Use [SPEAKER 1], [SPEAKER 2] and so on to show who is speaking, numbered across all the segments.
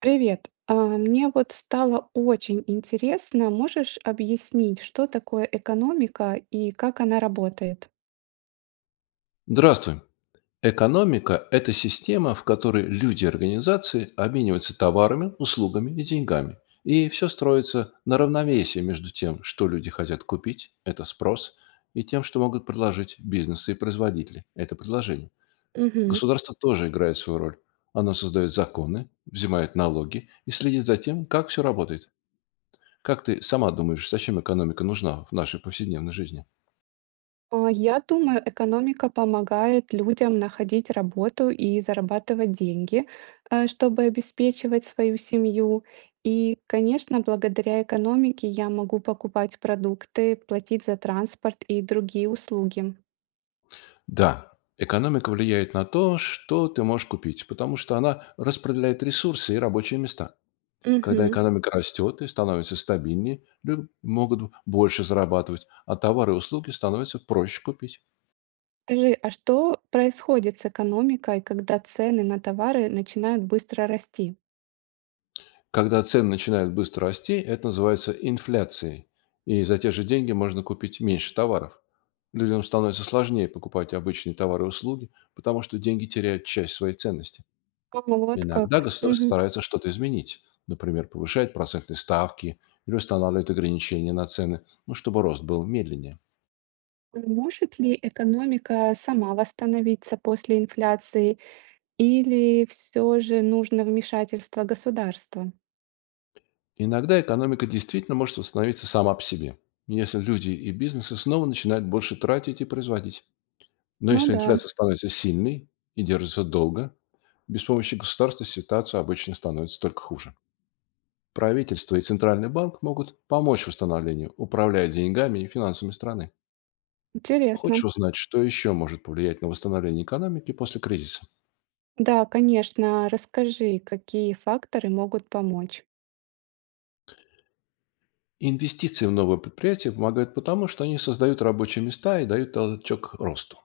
[SPEAKER 1] Привет. Мне вот стало очень интересно, можешь объяснить, что такое экономика и как она работает?
[SPEAKER 2] Здравствуй. Экономика– это система, в которой люди и организации обмениваются товарами, услугами и деньгами. И все строится на равновесии между тем, что люди хотят купить– это спрос, и тем, что могут предложить бизнесы и производители– это предложение.
[SPEAKER 1] Мгм.
[SPEAKER 2] Государство тоже играет свою роль. Оно создает законы, взимает налоги и следит за тем, как все работает. Как ты сама думаешь, зачем экономика нужна в нашей повседневной жизни?
[SPEAKER 1] Я думаю, экономика помогает людям находить работу и зарабатывать деньги, чтобы обеспечивать свою семью. И, конечно, благодаря экономике я могу покупать продукты, платить за транспорт и другие услуги.
[SPEAKER 2] Да, экономика влияет на то, что ты можешь купить, потому что она распределяет ресурсы и рабочие места. Когда
[SPEAKER 1] Мгм.
[SPEAKER 2] экономика растет и становится стабильнее, люди могут больше зарабатывать, а товары и услуги становятся проще купить.
[SPEAKER 1] Скажи, а что происходит с экономикой, когда цены на товары начинают быстро расти?
[SPEAKER 2] Когда цены начинают быстро расти, это называется инфляцией, и за те же деньги можно купить меньше товаров. Людям становится сложнее покупать обычные товары и услуги, потому что деньги теряют часть своей ценности.
[SPEAKER 1] Вот
[SPEAKER 2] Иногда
[SPEAKER 1] как.
[SPEAKER 2] государство
[SPEAKER 1] Мгм.
[SPEAKER 2] старается что-то изменить, например, повышает процентные ставки или устанавливает ограничения на цены, ну, чтобы рост был медленнее.
[SPEAKER 1] Может ли экономика сама восстановиться после инфляции, или все же нужно вмешательство государства?
[SPEAKER 2] Иногда экономика действительно может восстановиться сама по себе, если люди и бизнесы снова начинают больше тратить и производить. Но
[SPEAKER 1] Ну
[SPEAKER 2] если
[SPEAKER 1] да,
[SPEAKER 2] инфляция становится сильной и держится долго, без помощи государства ситуация обычно становится только хуже. Правительство и Центральный банк могут помочь восстановлению, управляя деньгами и финансами страны.
[SPEAKER 1] интересно.
[SPEAKER 2] Хочешь узнать, что еще может повлиять на восстановление экономики после кризиса?
[SPEAKER 1] Да, конечно. Расскажи, какие факторы могут помочь.
[SPEAKER 2] Инвестиции в новые предприятия помогают потому, что они создают рабочие места и дают толчок росту.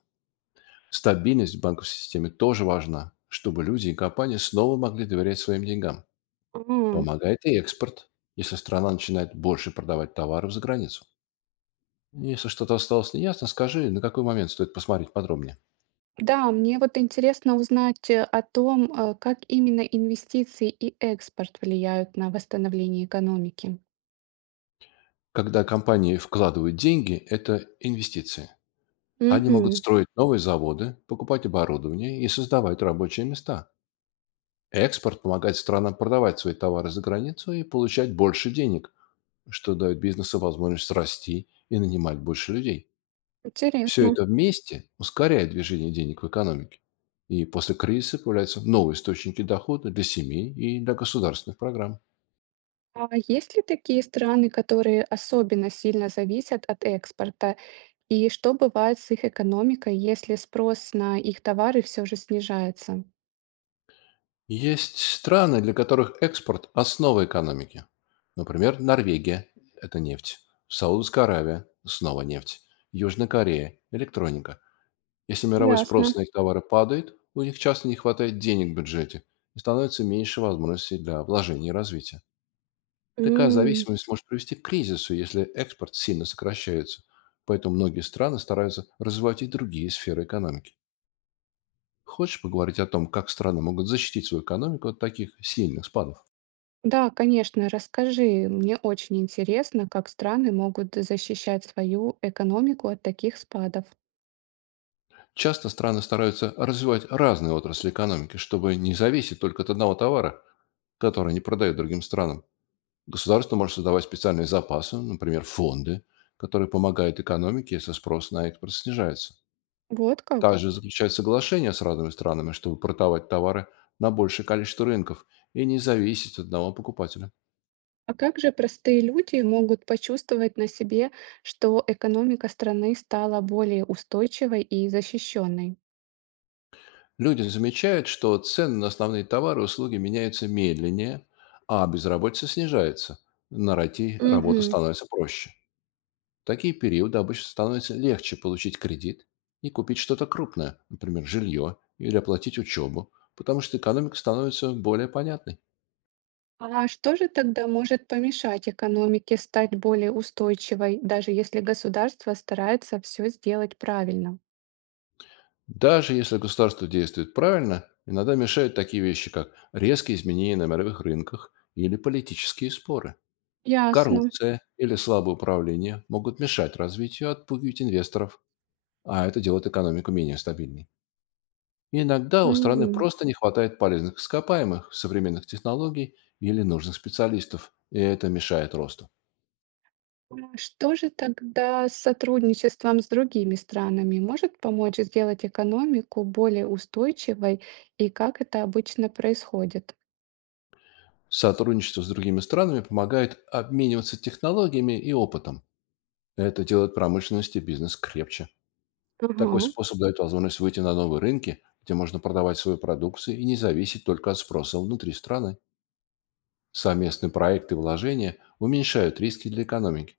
[SPEAKER 2] Стабильность в банковской системе тоже важна, чтобы люди и компании снова могли доверять своим деньгам.
[SPEAKER 1] А,
[SPEAKER 2] Помогает и экспорт, если страна начинает больше продавать товаров за границу. Если что-то осталось неясно, скажи, на какой момент стоит посмотреть подробнее.
[SPEAKER 1] Да, мне вот интересно узнать о том, как именно инвестиции и экспорт влияют на восстановление экономики.
[SPEAKER 2] Когда компании вкладывают деньги, это инвестиции. Они могут
[SPEAKER 1] Мгм.
[SPEAKER 2] строить новые заводы, покупать оборудование и создавать рабочие места. Экспорт помогает странам продавать свои товары за границу и получать больше денег, что дает бизнесу возможность расти и нанимать больше людей. Все
[SPEAKER 1] Интересно.
[SPEAKER 2] это вместе ускоряет движение денег в экономике. И после кризиса появляются новые источники дохода для семей и для государственных программ.
[SPEAKER 1] А есть ли такие страны, которые особенно сильно зависят от экспорта? И что бывает с их экономикой, если спрос на их товары все же снижается?
[SPEAKER 2] Есть страны, для которых экспорт– основа экономики. Например, Норвегия– это нефть. Саудовская Аравия– снова нефть. Южная Корея– электроника. Если мировой
[SPEAKER 1] Ясно.
[SPEAKER 2] спрос на их товары падает, у них часто не хватает денег в бюджете и становится меньше возможностей для вложений и развития. Такая
[SPEAKER 1] М.
[SPEAKER 2] зависимость может привести к кризису, если экспорт сильно сокращается. Поэтому многие страны стараются развивать и другие сферы экономики. Хочешь поговорить о том, как страны могут защитить свою экономику от таких сильных спадов?
[SPEAKER 1] Да, конечно, расскажи. Мне очень интересно, как страны могут защищать свою экономику от таких спадов.
[SPEAKER 2] Часто страны стараются развивать разные отрасли экономики, чтобы не зависеть только от одного товара, который они продают другим странам. Государство может создавать специальные запасы, например, фонды, которые помогают экономике, если спрос на экспорт снижается.
[SPEAKER 1] Вот как?
[SPEAKER 2] Также заключают соглашения с разными странами, чтобы продавать товары на большее количество рынков и не зависеть от одного покупателя.
[SPEAKER 1] А как же простые люди могут почувствовать на себе, что экономика страны стала более устойчивой и защищенной?
[SPEAKER 2] Люди замечают, что цены на основные товары и услуги меняются медленнее, а безработица снижается. Найти работу
[SPEAKER 1] Мгм.
[SPEAKER 2] становится проще. В такие периоды обычно становится легче получить кредит и купить что-то крупное, например, жилье или оплатить учебу, потому что экономика становится более понятной.
[SPEAKER 1] А что же тогда может помешать экономике стать более устойчивой, даже если государство старается все сделать правильно?
[SPEAKER 2] Даже если государство действует правильно, иногда мешают такие вещи, как резкие изменения на мировых рынках или политические споры.
[SPEAKER 1] Ясно.
[SPEAKER 2] Коррупция или слабое управление могут мешать развитию, и отпугивать инвесторов, а это делает экономику менее стабильной. Иногда у страны
[SPEAKER 1] М.
[SPEAKER 2] просто не хватает полезных ископаемых, современных технологий или нужных специалистов, и это мешает росту.
[SPEAKER 1] Что же тогда с сотрудничеством с другими странами может помочь сделать экономику более устойчивой и как это обычно происходит?
[SPEAKER 2] Сотрудничество с другими странами помогает обмениваться технологиями и опытом. Это делает промышленность и бизнес крепче. Такой
[SPEAKER 1] Ага.
[SPEAKER 2] способ дает возможность выйти на новые рынки, где можно продавать свою продукцию и не зависеть только от спроса внутри страны. Совместные проекты и вложения уменьшают риски для экономики.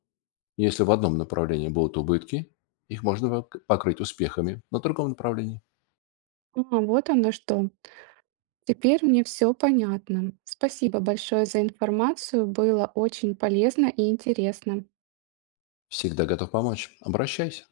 [SPEAKER 2] Если в одном направлении будут убытки, их можно покрыть успехами на другом направлении.
[SPEAKER 1] А, вот оно что. Теперь мне все понятно. Спасибо большое за информацию. Было очень полезно и интересно.
[SPEAKER 2] Всегда готов помочь. Обращайся.